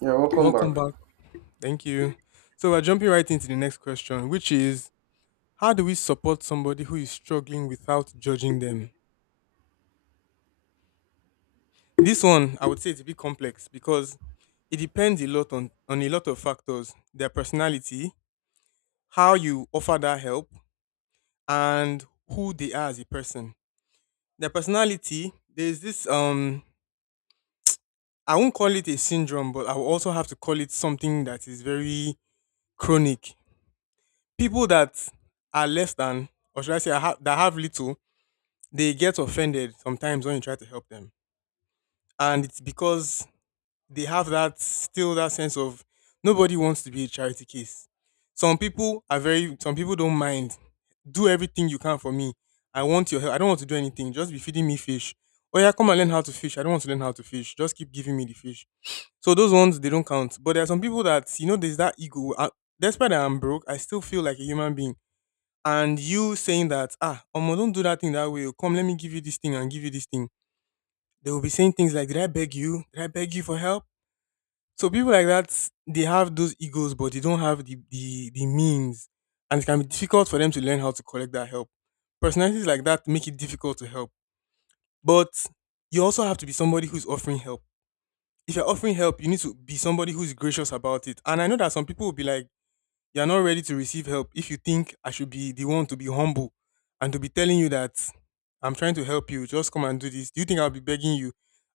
Yeah, welcome back. Welcome back. Thank you. So we're jumping right into the next question, which is how do we support somebody who is struggling without judging them? This one I would say it's a bit complex because it depends a lot on a lot of factors. Their personality, how you offer that help, and who they are as a person. Their personality, there's this I won't call it a syndrome, but I will also have to call it something that is very chronic. People that are less than, or should I say, that have little they get offended sometimes when you try to help them. And it's because they have that still that sense of nobody wants to be a charity case. Some people are very some people don't mind. Do everything you can for me. I want your help. I don't want to do anything. Just be feeding me fish. Oh yeah, come and learn how to fish. I don't want to learn how to fish. Just keep giving me the fish. So those ones they don't count. But there are some people that you know there's that ego. Despite that I'm broke, I still feel like a human being and you saying that ah Omo, don't do that thing that way oh. Come let me give you this thing and give you this thing they will be saying things like, did I beg you? Did I beg you for help? So people like that, they have those egos, but they don't have the means. And it can be difficult for them to learn how to collect that help. Personalities like that make it difficult to help. But you also have to be somebody who's offering help. If you're offering help, you need to be somebody who's gracious about it. And I know that some people will be like, you're not ready to receive help if you think I should be the one to be humble and to be telling you that I'm trying to help you, just come and do this. Do you think I'll be begging you?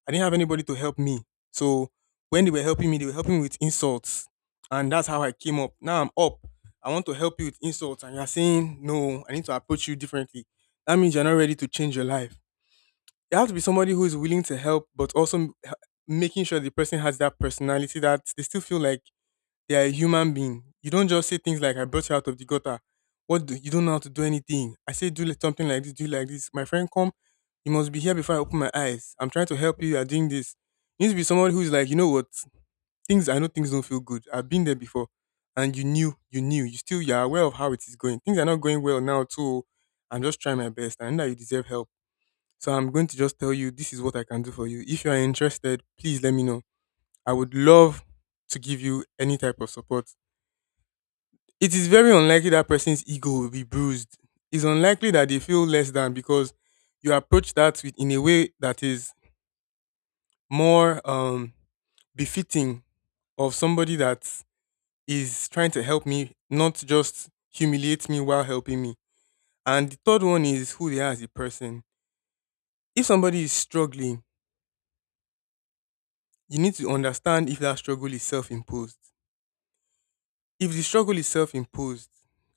I didn't have anybody to help me. So when they were helping me, they were helping me with insults. And that's how I came up. Now I'm up. I want to help you with insults. And you're saying, no, I need to approach you differently. That means you're not ready to change your life. You have to be somebody who is willing to help, but also making sure the person has that personality that they still feel like they are a human being. You don't just say things like "I brought you out of the gutter." What do you don't know how to do anything? I say something like this, do like this. My friend, come. You must be here before I open my eyes. I'm trying to help you. You are doing this. You need to be someone who is like, you know what? Things I know things don't feel good. I've been there before, and you knew, you knew. You still you are aware of how it is going. Things are not going well now too. I'm just trying my best. I know that you deserve help. So I'm going to just tell you this is what I can do for you. If you are interested, please let me know. I would love to give you any type of support. It is very unlikely that person's ego will be bruised. It's unlikely that they feel less than because you approach that with, in a way that is more befitting of somebody that is trying to help me, not just humiliate me while helping me. And the third one is who they are as a person. If somebody is struggling, you need to understand if that struggle is self imposed. If the struggle is self imposed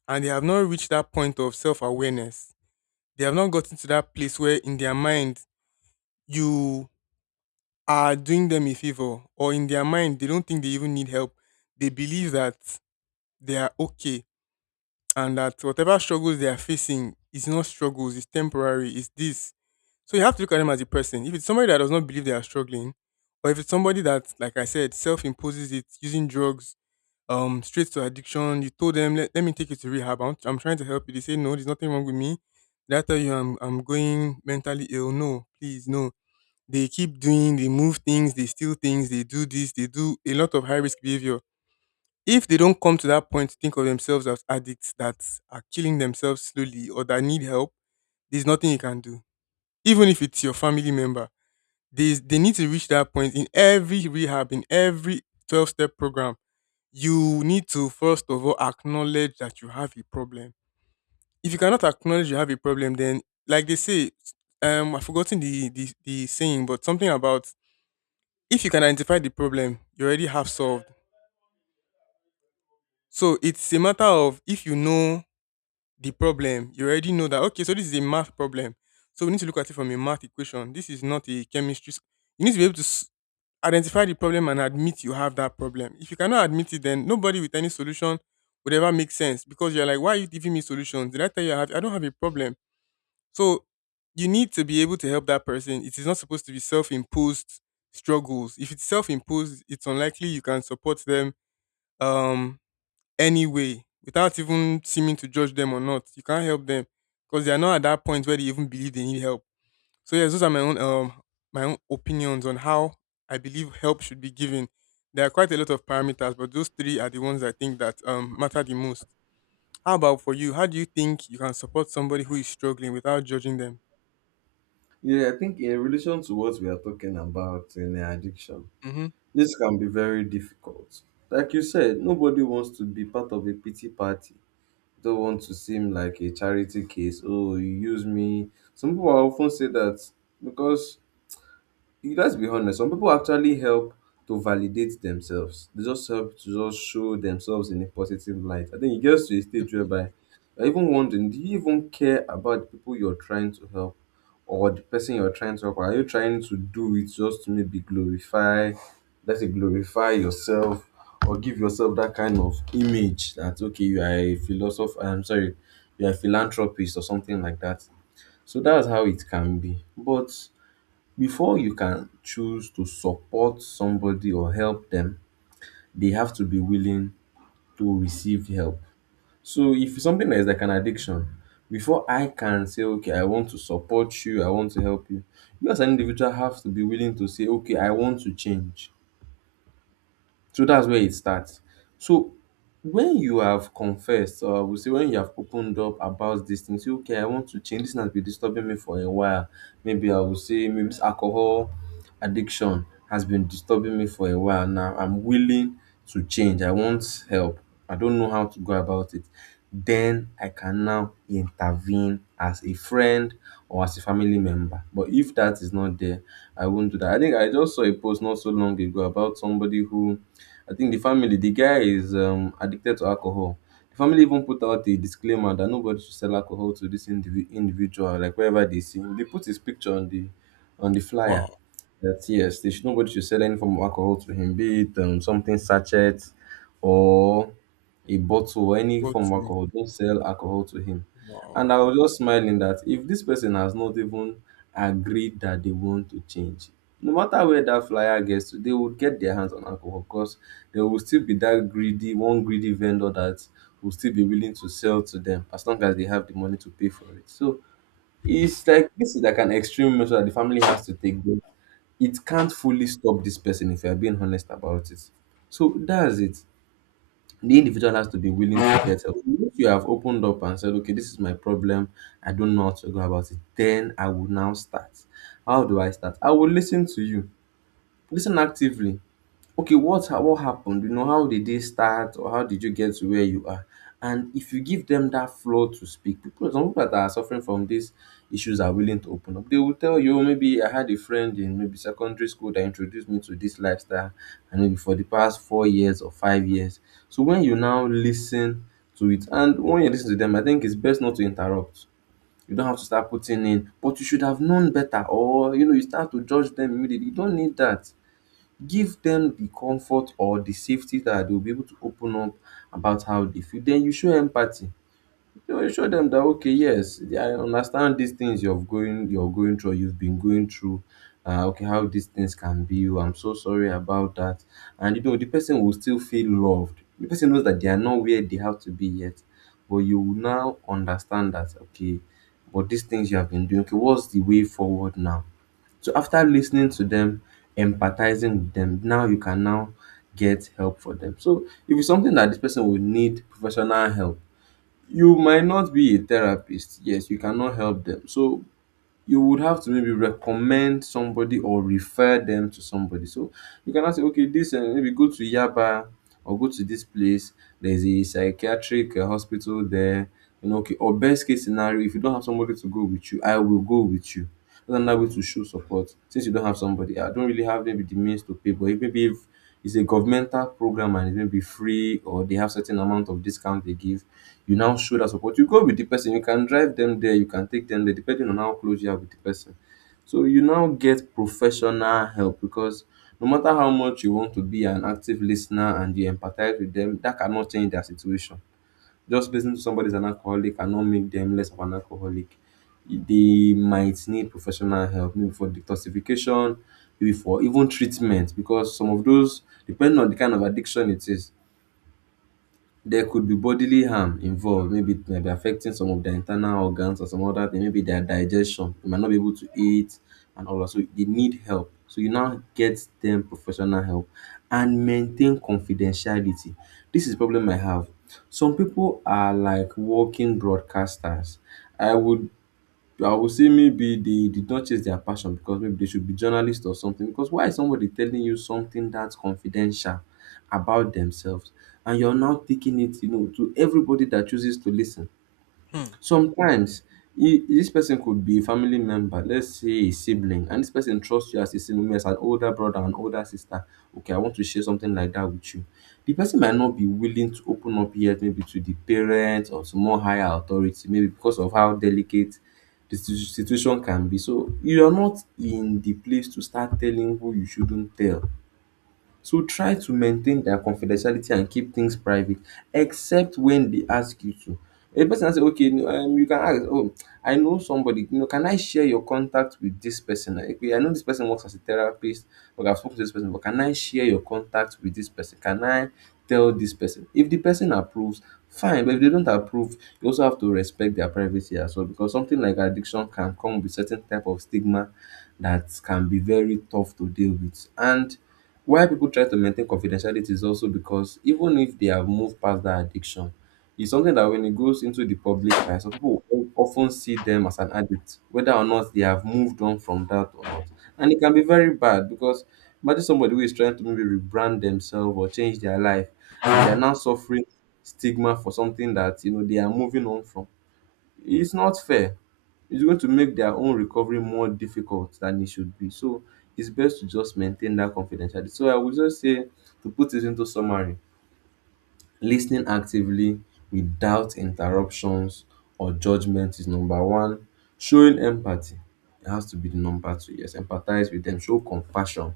and they have not reached that point of self awareness, they have not gotten to that place where in their mind you are doing them a favor or in their mind they don't think they even need help they believe that they are okay and that whatever struggles they are facing is not struggles it's temporary it's this. So you have to look at them as a person. If it's somebody that does not believe they are struggling or if it's somebody that like I said self-imposes it using drugs, straight to addiction you told them let me take you to rehab. I'm trying to help you they say no there's nothing wrong with me. Did I tell you I'm going mentally ill? No please no. They keep doing, they move things, they steal things, they do this, they do a lot of high risk behavior. If they don't come to that point to think of themselves as addicts that are killing themselves slowly or that need help, there's nothing you can do. Even if it's your family member, they need to reach that point in every rehab, in every 12 step program. You need to first of all acknowledge that you have a problem. If you cannot acknowledge you have a problem, then like they say, I've forgotten the saying, but something about if you can identify the problem, you already have solved. So it's a matter of if you know the problem, you already know that okay, so this is a math problem. So we need to look at it from a math equation. This is not a chemistry. You need to be able to identify the problem and admit you have that problem. If you cannot admit it, then nobody with any solution would ever make sense because you're like, why are you giving me solutions? Did I tell you I have? I don't have a problem. So you need to be able to help that person. It is not supposed to be self-imposed struggles. If it's self-imposed, it's unlikely you can support them um anyway without even seeming to judge them or not. You can't help them because they are not at that point where they even believe they need help. So yes, those are my own opinions on how I believe help should be given. There are quite a lot of parameters, but those three are the ones I think that matter the most. How about for you? How do you think you can support somebody who is struggling without judging them? Yeah, I think in relation to what we are talking about in addiction, Mm-hmm. this can be very difficult. Like you said, nobody wants to be part of a pity party. Don't want to seem like a charity case. Oh, you use me. Some people often say that because you, let's be honest, some people actually help to validate themselves. They just help to just show themselves in a positive light. I think it gets to a stage Definitely. whereby you're even wondering, do you even care about the people you're trying to help or the person you're trying to help? Or are you trying to do it just to maybe glorify, let's say glorify yourself, or give yourself that kind of image that okay, you are a philosopher, I'm sorry, you're a philanthropist or something like that. So that's how it can be. But before you can choose to support somebody or help them, they have to be willing to receive help. So if something is like an addiction, before I can say, okay, I want to support you, I want to help you, you as an individual have to be willing to say, okay, I want to change. So that's where it starts. So when you have confessed, or we say when you have opened up about these things, say, okay, I want to change. This thing has been disturbing me for a while. Maybe I will say, maybe this alcohol addiction has been disturbing me for a while now. I'm willing to change. I want help. I don't know how to go about it. Then I can now intervene as a friend or as a family member. But if that is not there, I won't do that. I think I just saw a post not so long ago about somebody who, I think the family, the guy is addicted to alcohol. The family even put out a disclaimer that nobody should sell alcohol to this individual, like wherever they see him. They put his picture on the Wow. flyer that yes, they should, nobody should sell any form of alcohol to him, be it something sachet or a bottle or any But form of alcohol. Don't sell alcohol to him. wow. And I was just smiling that if this person has not even agreed that they want to change, no matter where that flyer gets to, they would get their hands on alcohol because there will still be that greedy, one greedy vendor that will still be willing to sell to them as long as they have the money to pay for it. So it's like, this is like an extreme measure that the family has to take. But it can't fully stop this person if you're being honest about it. So that's it, the individual has to be willing to get help. If you have opened up and said, okay, this is my problem, I don't know how to go about it, then I will now start. How do I start? I will listen to you, listen actively. Okay, what happened, you know? How did they start or how did you get to where you are? And if you give them that floor to speak, people, some people that are suffering from these issues are willing to open up. They will tell you, "Oh, maybe I had a friend in maybe secondary school that introduced me to this lifestyle and maybe for the past 4 years or 5 years." So when you now listen to it and when you listen to them, I think it's best not to interrupt. You don't have to start putting in but you should have known better, or you know, you start to judge them immediately. You don't need that. Give them the comfort or the safety that they'll be able to open up about how they feel. Then you show empathy. You know, you show them that okay, yes, yeah, I understand these things you're going through, you've been going through. Okay, how these things can be. Oh, I'm so sorry about that. And you know, the person will still feel loved. The person knows that they are not where they have to be yet, but you will now understand that okay, but these things you have been doing, okay, what's the way forward now? So after listening to them, empathizing with them, now you can now get help for them. So if it's something that this person will need professional help, you might not be a therapist. Yes, you cannot help them. So you would have to maybe recommend somebody or refer them to somebody. So you cannot say, okay, this maybe go to Yaba or go to this place. There's a psychiatric hospital there. You know, okay, or best case scenario, if you don't have somebody to go with you, I will go with you. That's another way to show support. Since you don't have somebody, I don't really have maybe the means to pay, but maybe if it's a governmental program and it may be free or they have certain amount of discount they give, you now show that support. You go with the person, you can drive them there, you can take them there depending on how close you are with the person. So you now get professional help because no matter how much you want to be an active listener and you empathize with them, that cannot change their situation. Just listening to somebody is an alcoholic cannot make them less of an alcoholic. They might need professional help, maybe for detoxification, maybe for even treatment, because some of those, depending on the kind of addiction it is, there could be bodily harm involved. Maybe it might be affecting some of their internal organs or some other thing, maybe their digestion. They might not be able to eat and all that. So they need help. So you now get them professional help and maintain confidentiality. This is problem I have. Some people are like walking broadcasters. I would I would say maybe they did not chase their passion because maybe they should be journalists or something. Because why is somebody telling you something that's confidential about themselves and you're now taking it, you know, to everybody that chooses to listen? Hmm. Sometimes this person could be a family member, let's say a sibling, and this person trusts you as a sibling, maybe as an older brother, an older sister. Okay, I want to share something like that with you. The person might not be willing to open up yet, maybe to the parents or to more higher authority, maybe because of how delicate the situation can be. So you are not in the place to start telling who you shouldn't tell. So try to maintain their confidentiality and keep things private except when they ask you to. A person now say, okay, no, you can ask, oh, I know somebody, you know, can I share your contact with this person? Like, okay, I know this person works as a therapist, but I've spoken to this person, but can I share your contact with this person? Can I tell this person? If the person approves, fine, but if they don't approve, you also have to respect their privacy as well, because something like addiction can come with certain type of stigma that can be very tough to deal with. And why people try to maintain confidentiality is also because even if they have moved past that addiction, it's something that when it goes into the public eye, some people will often see them as an addict, whether or not they have moved on from that or not. And it can be very bad because imagine somebody who is trying to maybe rebrand themselves or change their life and they're now suffering stigma for something that you know they are moving on from. It's not fair. It's going to make their own recovery more difficult than it should be. So it's best to just maintain that confidentiality. So I would just say, to put it into summary, listening actively without interruptions or judgment is number one. Showing empathy, it has to be the number two. Yes, empathize with them, show compassion.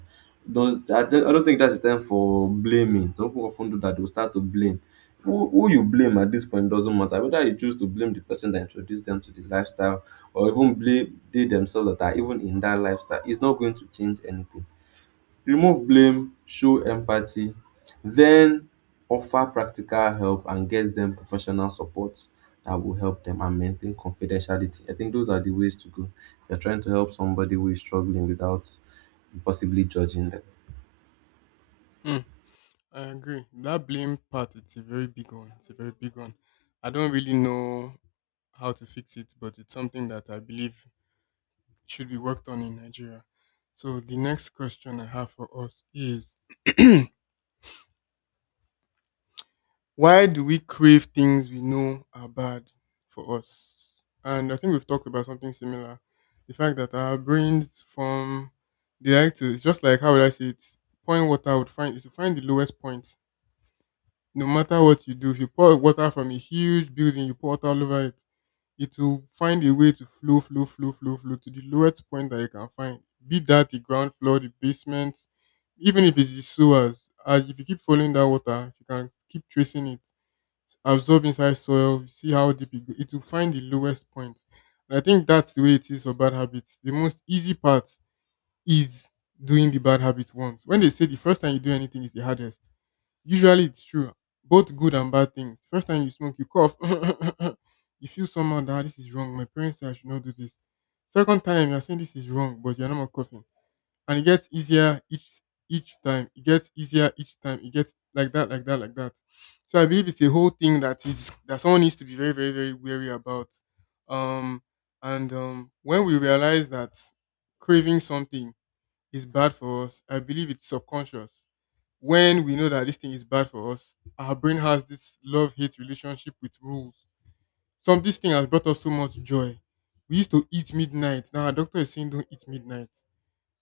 Don't, I, don't, I don't think that's the time for blaming. Some people often do that, they'll start to blame. Who you blame at this point doesn't matter. Whether you choose to blame the person that introduced them to the lifestyle or even blame they themselves that are even in that lifestyle, it's not going to change anything. Remove blame, show empathy, then offer practical help and get them professional support that will help them, and maintain confidentiality. I think those are the ways to go. You're trying to help somebody who is struggling without possibly judging them. Hmm. I agree. That blame part, it's a very big one. It's a very big one. I don't really know how to fix it, but it's something that I believe should be worked on in Nigeria. So the next question I have for us is why do we crave things we know are bad for us? And I think we've talked about something similar. The fact that our brains form they like to it's just like how would I say it? Point water would find is to find the lowest point no matter what you do, if you pour water from a huge building, you pour water all over it, it will find a way to flow, flow, flow, flow, flow to the lowest point that you can find. Be that the ground floor, the basement, even if it's the sewers. As if you keep following that water, if you can keep tracing it, absorb inside soil, you see how deep it goes. It will find the lowest point. And I think that's the way it is for bad habits. The most easy part is doing the bad habit once. When they say the first time you do anything is the hardest. Usually it's true. Both good and bad things. First time you smoke, you cough. You feel somehow that "Ah, this is wrong. My parents say I should not do this." Second time you're saying this is wrong, but you're not more coughing. And it gets easier each time. It gets easier each time. It gets like that, like that, like that. So I believe it's a whole thing that is that someone needs to be very, very, very wary about. Um and When we realize that craving something is bad for us, I believe it's subconscious. When we know that this thing is bad for us, our brain has this love hate relationship with rules. Some this thing has brought us so much joy. We used to eat midnight. Now our doctor is saying don't eat midnight.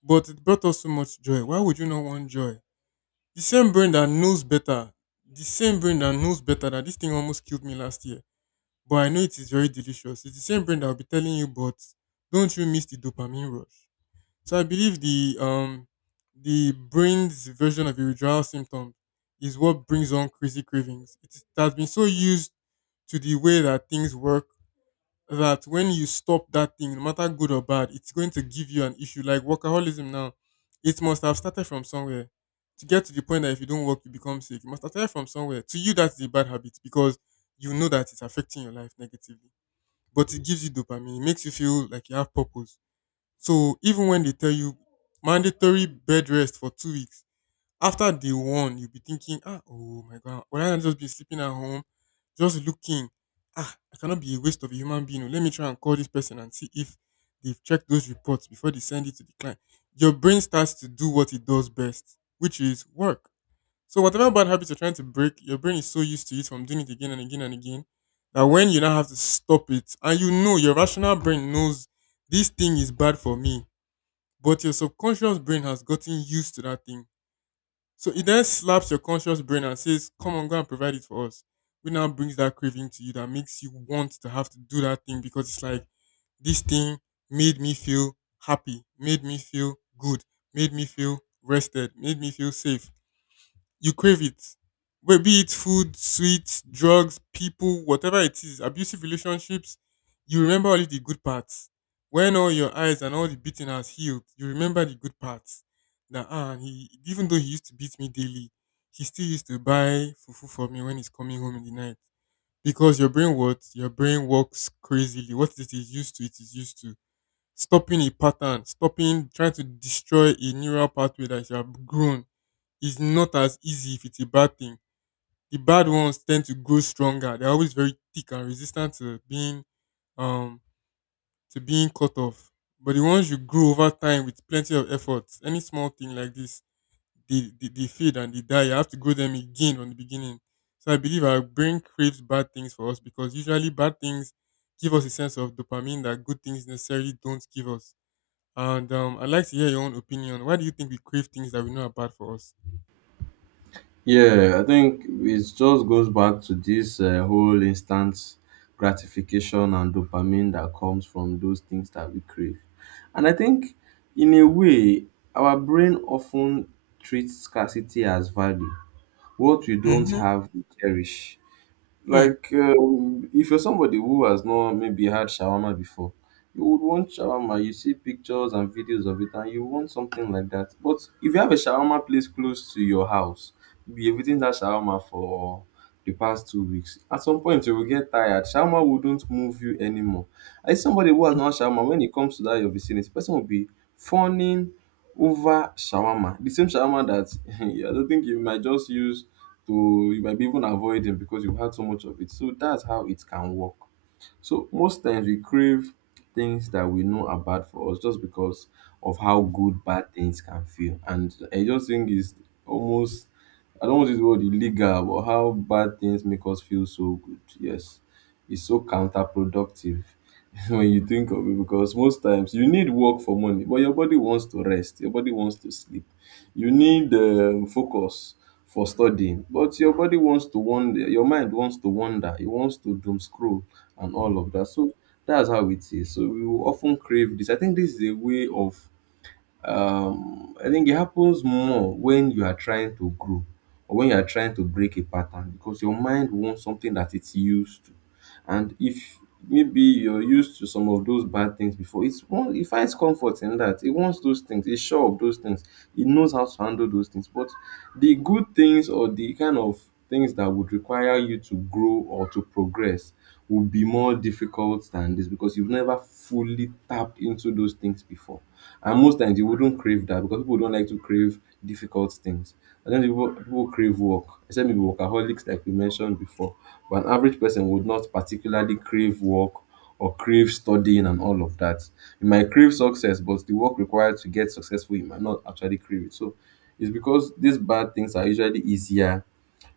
But it brought us so much joy. Why would you not want joy? The same brain that knows better, the same brain that knows better that this thing almost killed me last year. But I know it is very delicious. It's the same brain that will be telling you, but don't you miss the dopamine rush? So I believe the the brain's version of a withdrawal symptom is what brings on crazy cravings. It has been so used to the way that things work that when you stop that thing, no matter good or bad, it's going to give you an issue like workaholism now. It must have started from somewhere. To get to the point that if you don't work, you become sick. It must have started from somewhere. To you, that's a bad habit because you know that it's affecting your life negatively. But it gives you dopamine. It makes you feel like you have purpose, so even when they tell you mandatory bed rest for 2 weeks, after day one, you'll be thinking, ah, oh my god, would I just be sleeping at home, just looking? Ah, I cannot be a waste of a human being. Oh, let me try and call this person and see if they've checked those reports before they send it to the client. Your brain starts to do what it does best, which is work. So whatever bad habits you're trying to break, your brain is so used to it from doing it again and again and again that when you now have to stop it, and you know your rational brain knows this thing is bad for me, but your subconscious brain has gotten used to that thing. So it then slaps your conscious brain and says, come on, go and provide it for us. Which now brings that craving to you that makes you want to have to do that thing, because it's like this thing made me feel happy, made me feel good, made me feel rested, made me feel safe. You crave it. Be it food, sweets, drugs, people, whatever it is, abusive relationships, you remember only the good parts. When all your eyes and all the beating has healed, you remember the good parts. That ah, he even though he used to beat me daily, he still used to buy fufu for me when he's coming home in the night. Because your brain what? Your brain works crazily. What it is used to, it is used to. Stopping a pattern, stopping, trying to destroy a neural pathway that you have grown is not as easy if it's a bad thing. The bad ones tend to grow stronger. They're always very thick and resistant um to being cut off. But the ones you grow over time with plenty of effort, any small thing like this, they fade and they die. You have to grow them again from the beginning. So I believe our brain craves bad things for us because usually bad things give us a sense of dopamine that good things necessarily don't give us. And I'd like to hear your own opinion. Why do you think we crave things that we know are bad for us? Yeah, I think it just goes back to this whole instant gratification and dopamine that comes from those things that we crave. And I think, in a way, our brain often treats scarcity as value. What we don't Mm-hmm. have, we cherish. Hmm. Like, if you're somebody who has not maybe had shawarma before, you would want shawarma. You see pictures and videos of it, and you want something like that. But if you have a shawarma place close to your house, you'll be eating that shawarma for the past 2 weeks. At some point, you will get tired. Shawarma wouldn't move you anymore. And somebody who has not had shawarma, when it comes to that your vicinity, person will be fawning over shawarma. The same shawarma that I don't think you might just use to, you might be even avoid it because you've had so much of it. So that's how it can work. So most times we crave things that we know are bad for us just because of how good bad things can feel. And I just think it's almost, I don't want to use the word illegal, but how bad things make us feel so good. Yes. It's so counterproductive when you think of it, because most times you need work for money, but your body wants to rest, your body wants to sleep, you need focus for studying, but your body wants to wander, your mind wants to wander, it wants to doom scroll and all of that. So that's how it is. So we will often crave this. I think this is a way of I think it happens more when you are trying to grow or when you are trying to break a pattern, because your mind wants something that it's used to. And if maybe you're used to some of those bad things before, it's one, it finds comfort in that. It wants those things, it's sure of those things, it knows how to handle those things. But the good things, or the kind of things that would require you to grow or to progress, would be more difficult than this because you've never fully tapped into those things before. And most times you wouldn't crave that because people don't like to crave difficult things. And then people, people crave work, except maybe workaholics, like we mentioned before. But an average person would not particularly crave work or crave studying and all of that. You might crave success, but the work required to get successful, you might not actually crave it. So it's because these bad things are usually easier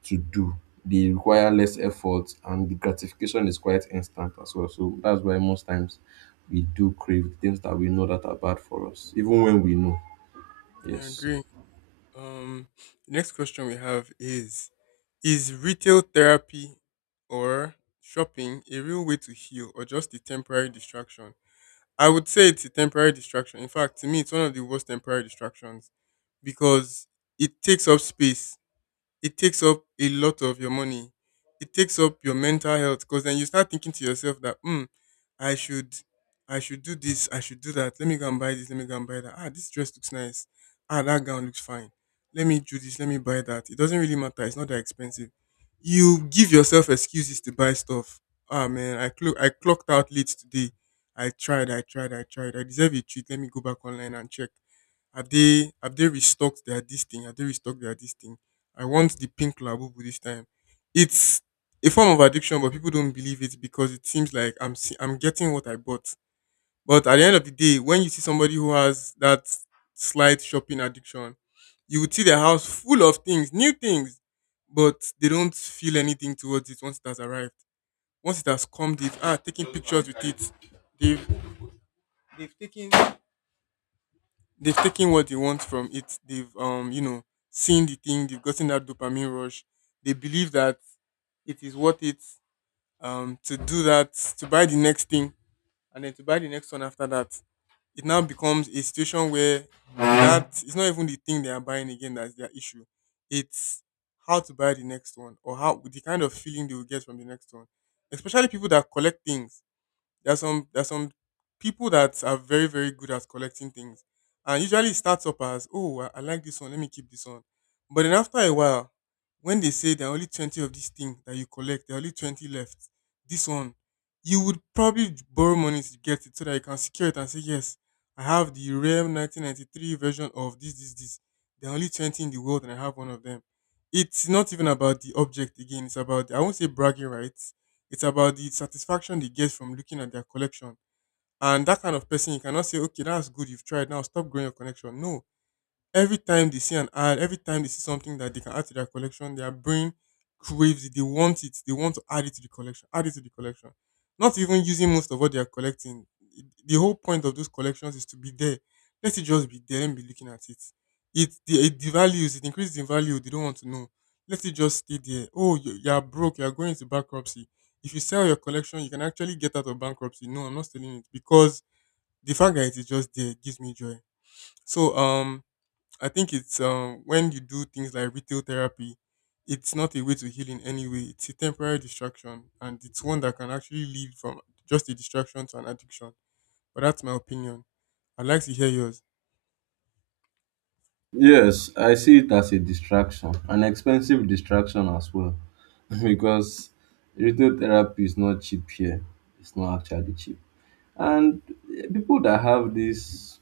to do. They require less effort and the gratification is quite instant as well. So that's why most times we do crave the things that we know that are bad for us, even when we know. I Yes. agree. Um, next question we have is retail therapy or shopping a real way to heal, or just a temporary distraction? I would say it's a temporary distraction. In fact, to me, it's one of the worst temporary distractions because it takes up space, it takes up a lot of your money. It takes up your mental health because then you start thinking to yourself that, hmm, I should, I should do this, I should do that. Let me go and buy this. Let me go and buy that. Ah, this dress looks nice. Ah, that gown looks fine. Let me do this. Let me buy that. It doesn't really matter. It's not that expensive. You give yourself excuses to buy stuff. Ah, man, I clocked out late today. I tried. I tried. I tried. I deserve a treat. Let me go back online and check. Have they restocked their this thing? Have they restocked their this thing? I want the pink labubu this time. It's a form of addiction, but people don't believe it because it seems like I'm getting what I bought. But at the end of the day, when you see somebody who has that slight shopping addiction, you would see their house full of things, new things, but they don't feel anything towards it once it has arrived. Once it has come, they've ah taking pictures with it. They've they've taken what they want from it. They've you know, seen the thing, they've gotten that dopamine rush. They believe that it is worth it to do that, to buy the next thing and then to buy the next one after that. It now becomes a situation where that it's not even the thing they are buying again that's their issue. It's how to buy the next one or how the kind of feeling they will get from the next one. Especially people that collect things, there are some people that are very, very good at collecting things, and usually it starts up as, oh, I like this one, let me keep this one, but then after a while, when they say there are only 20 of this thing that you collect, there are only 20 left. This one, you would probably borrow money to get it so that you can secure it and say, yes, I have the rare 1993 version of this. There are only 20 in the world, and I have one of them. It's not even about the object again. It's about, I won't say bragging rights, it's about the satisfaction they get from looking at their collection. And that kind of person, you cannot say, okay, that's good, you've tried, now stop growing your connection. No, every time they see an ad, every time they see something that they can add to their collection, their brain craves it. They want it. They want to add it to the collection. Add it to the collection. Not even using most of what they are collecting. The whole point of those collections is to be there. Let it just be there and be looking at it. It the it devalues. It increases in value. They don't want to know. Let it just stay there. Oh, you are broke. You are going into bankruptcy. If you sell your collection, you can actually get out of bankruptcy. No, I'm not selling it because the fact that it is just there gives me joy. So I think it's when you do things like retail therapy, it's not a way to heal in any way. It's a temporary distraction, and it's one that can actually lead from just a distraction to an addiction. But that's my opinion. I'd like to hear yours. Yes, I see it as a distraction, an expensive distraction as well, because retail therapy is not cheap here. It's not actually cheap. And people that have this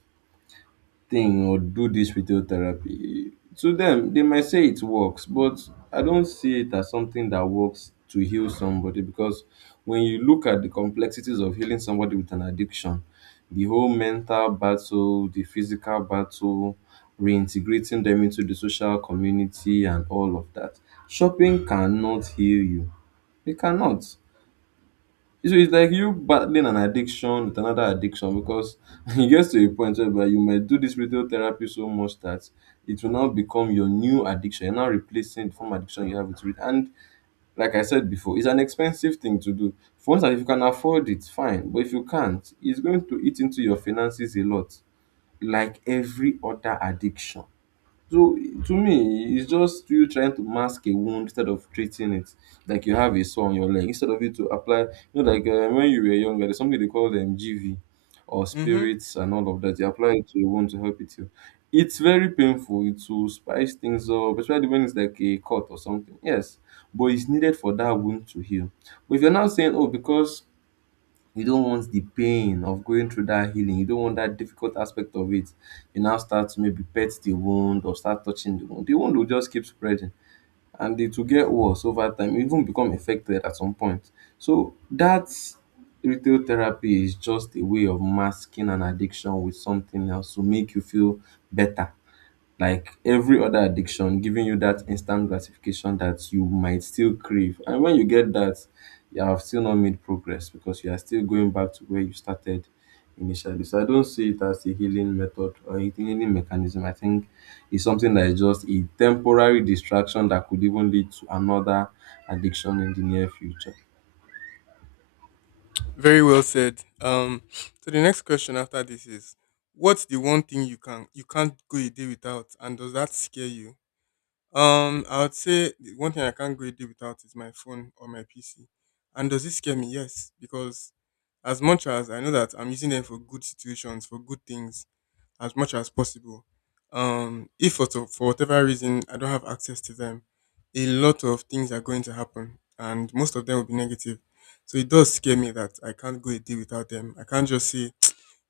thing or do this retail therapy, to them, they might say it works, but I don't see it as something that works to heal somebody, because when you look at the complexities of healing somebody with an addiction, the whole mental battle, the physical battle, reintegrating them into the social community, and all of that, shopping cannot heal you. It cannot. So it's like you battling an addiction with another addiction, because it gets to a point whereby you might do this radiotherapy so much that it will now become your new addiction. You're now replacing the former addiction you have with it. And like I said before, it's an expensive thing to do. For instance, if you can afford it, fine. But if you can't, it's going to eat into your finances a lot, like every other addiction. So to me, it's just you trying to mask a wound instead of treating it. Like you have a sore on your leg, instead of you to apply, you know, like when you were younger, there's something they call them GV or Mm-hmm. spirits and all of that. You apply it to a wound to help it heal. It's very painful. It will spice things up, especially when it's like a cut or something. Yes, but it's needed for that wound to heal. But if you're now saying, oh, because you don't want the pain of going through that healing. You don't want that difficult aspect of it. You now start to maybe pet the wound or start touching the wound. The wound will just keep spreading and it will get worse over time, even become infected at some point. So that retail therapy is just a way of masking an addiction with something else to make you feel better, like every other addiction, giving you that instant gratification that you might still crave. And when you get that, you have still not made progress because you are still going back to where you started initially. So I don't see it as a healing method or a healing mechanism. I think it's something that is just a temporary distraction that could even lead to another addiction in the near future. Very well said. So the next question after this is, what's the one thing you can't go a day without, and does that scare you? I would say the one thing I can't go a day without is my phone or my PC. And does it scare me? Yes, because as much as I know that I'm using them for good situations, for good things, as much as possible. If for, to- for whatever reason I don't have access to them, a lot of things are going to happen, and most of them will be negative. So it does scare me that I can't go a day without them. I can't just say,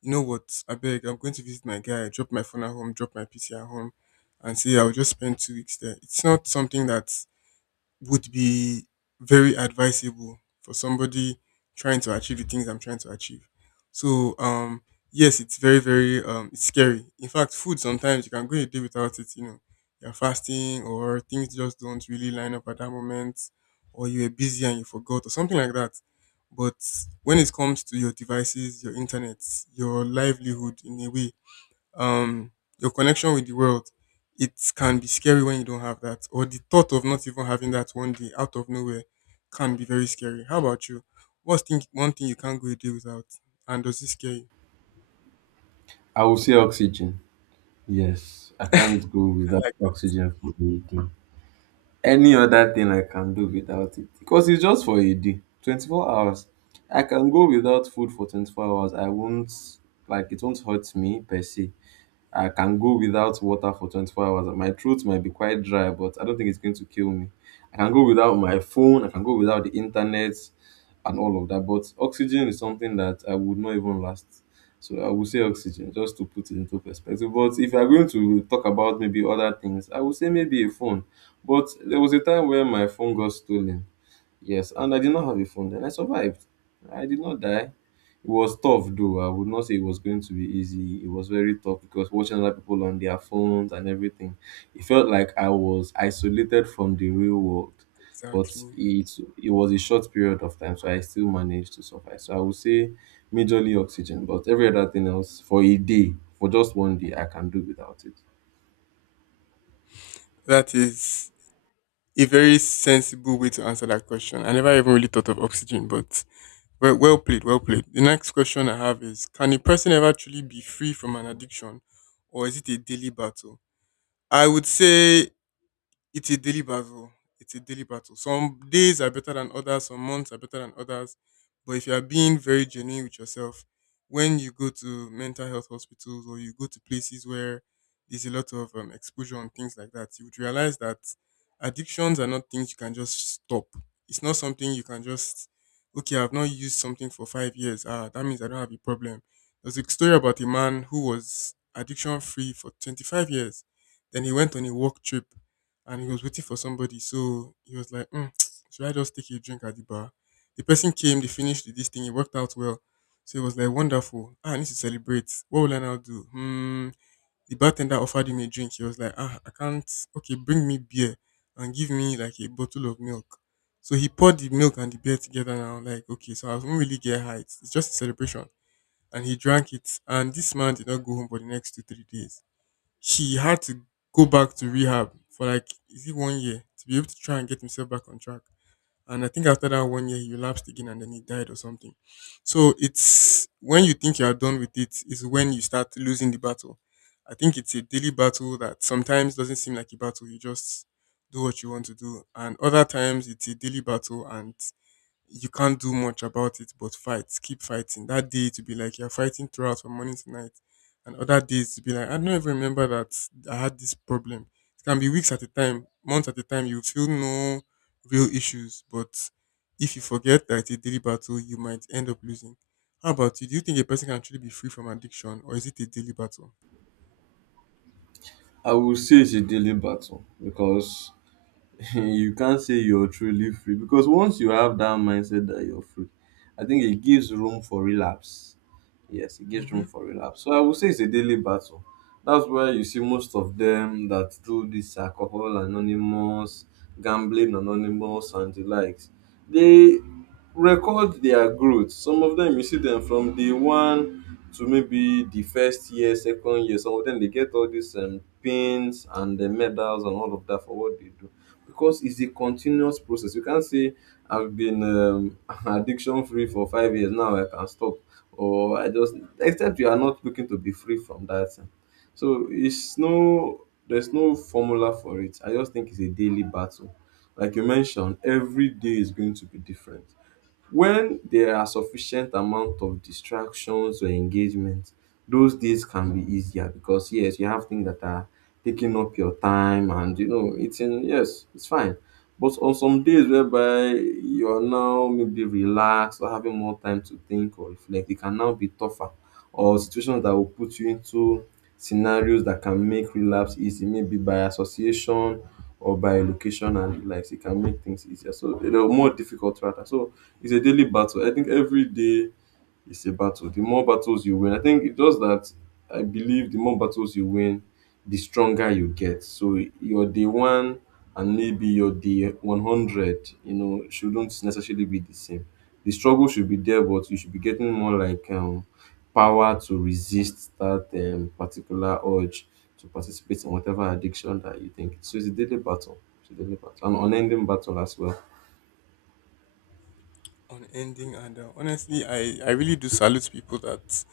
you know what? I beg, I'm going to visit my guy, drop my phone at home, drop my PC at home, and say I'll just spend 2 weeks there. It's not something that would be very advisable for somebody trying to achieve the things I'm trying to achieve. So, yes, it's very, very, it's scary. In fact, food, sometimes you can go a day without it. You know, you're fasting or things just don't really line up at that moment, or you were busy and you forgot or something like that. But when it comes to your devices, your internet, your livelihood, in a way, um, your connection with the world, it can be scary when you don't have that, or the thought of not even having that one day out of nowhere can be very scary. How about you? What's one thing you can't go a day without, and does it scare you? I will say oxygen. Yes, I can't go I without like oxygen for breathing. Any other thing I can do without it, because it's just for a day, 24 hours. I can go without food for 24 hours. I won't, like, it won't hurt me per se. I can go without water for 24 hours. My throat might be quite dry, but I don't think it's going to kill me. I can go without my phone, I can go without the internet and all of that. But oxygen is something that I would not even last. So I would say oxygen, just to put it into perspective. But if you're going to talk about maybe other things, I would say maybe a phone. But there was a time where my phone got stolen. Yes, and I did not have a phone then. I survived. I did not die. It was tough though. I would not say it was going to be easy. It was very tough because watching other people on their phones and everything, it felt like I was isolated from the real world. that, But exactly. It was a short period of time, so I still managed to survive. So I would say majorly oxygen, but every other thing else for a day, for just one day, I can do without it. That is a very sensible way to answer that question. I never even really thought of oxygen, but well, well played. The next question I have is, can a person ever truly be free from an addiction, or is it a daily battle? I would say it's a daily battle. It's a daily battle. Some days are better than others, some months are better than others. But if you are being very genuine with yourself, when you go to mental health hospitals or you go to places where there's a lot of exposure and things like that, you would realize that addictions are not things you can just stop. It's not something you can just, okay, I've not used something for 5 years. Ah, that means I don't have a problem. There's a story about a man who was addiction free for 25 years. Then he went on a work trip and he was waiting for somebody. So he was like, should I just take a drink at the bar? The person came, they finished this thing, it worked out well. So it was like, wonderful. Ah, I need to celebrate. What will I now do? Hmm. The bartender offered him a drink. He was like, ah, I can't. Okay, bring me beer and give me like a bottle of milk. So he poured the milk and the beer together and I'm like, okay, so I won't really get high. It's just a celebration. And he drank it. And this man did not go home for the next two, 3 days. He had to go back to rehab for like is it one year to be able to try and get himself back on track. And I think after that one year, he relapsed again and then he died or something. So it's when you think you are done with it is when you start losing the battle. I think it's a daily battle that sometimes doesn't seem like a battle. You just do what you want to do, and other times it's a daily battle and you can't do much about it but fight, keep fighting. That day to be like you're fighting throughout from morning to night, and other days to be like, I don't even remember that I had this problem. It can be weeks at a time, months at a time, you feel no real issues, but if you forget that it's a daily battle, you might end up losing. How about you? Do you think a person can truly be free from addiction or is it a daily battle? I would say it's a daily battle because you can't say you're truly free, because once you have that mindset that you're free, I think it gives room for relapse. Yes, it gives room Hmm. for relapse. So I would say it's a daily battle. That's why you see most of them that do this alcohol anonymous, gambling anonymous, and the likes. They record their growth. Some of them you see them from day one to maybe the first year, second year. Some of them they get all these pins and the medals and all of that for what they do, because it's a continuous process. You can't say I've been addiction free for 5 years now. I can stop, or I just, except you are not looking to be free from that thing. So it's no, there's no formula for it. I just think it's a daily battle. Like you mentioned, every day is going to be different. When there are sufficient amount of distractions or engagement, those days can be easier because yes, you have things that are taking up your time and you know it's in, yes, it's fine. But on some days whereby you are now maybe relaxed or having more time to think or reflect, it can now be tougher. Or situations that will put you into scenarios that can make relapse easy, maybe by association or by location and the likes, it can make things easier. So they're more difficult rather. So it's a daily battle. I think every day is a battle. The more battles you win, I think it does that, I believe the more battles you win, the stronger you get. So your day one and maybe your day 100, you know, shouldn't necessarily be the same. The struggle should be there, but you should be getting more like power to resist that particular urge to participate in whatever addiction that you think. So it's a daily battle. It's a daily battle, an unending battle as well. Unending, and honestly, I really do salute people that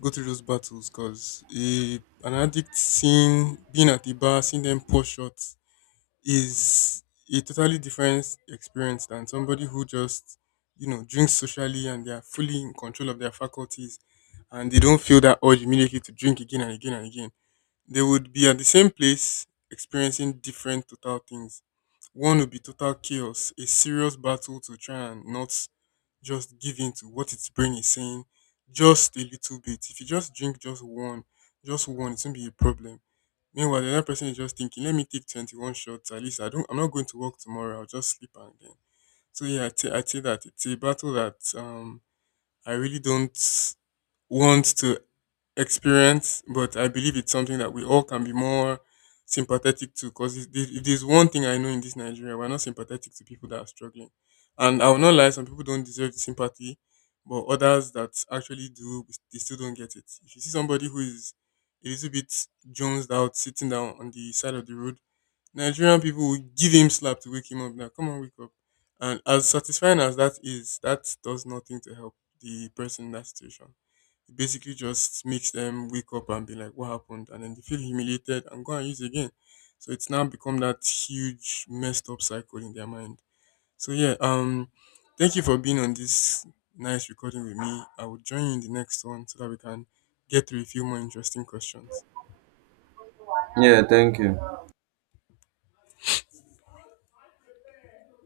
go through those battles, because an addict seeing being at the bar seeing them pour shots is a totally different experience than somebody who just drinks socially and they are fully in control of their faculties and they don't feel that urge immediately to drink again and again and again. They would be at the same place experiencing different total things. One would be total chaos, a serious battle to try and not just give in to what its brain is saying. Just a little bit. If you just drink just one, it won't be a problem. Meanwhile, the other person is just thinking, let me take 21 shots. At least I'm not going to work tomorrow. I'll just sleep and then. So yeah, I would say that it's a battle that I really don't want to experience, but I believe it's something that we all can be more sympathetic to. Because if there's one thing I know in this Nigeria, we're not sympathetic to people that are struggling. And I will not lie, some people don't deserve the sympathy, but others that actually do, they still don't get it. If you see somebody who is a little bit jonesed out, sitting down on the side of the road, Nigerian people will give him slap to wake him up. Now, come on, wake up. And as satisfying as that is, that does nothing to help the person in that situation. It basically just makes them wake up and be like, what happened? And then they feel humiliated and go and use again. So it's now become that huge messed up cycle in their mind. So yeah, thank you for being on this nice recording with me. I will join you in the next one so that we can get through a few more interesting questions. Yeah, thank you.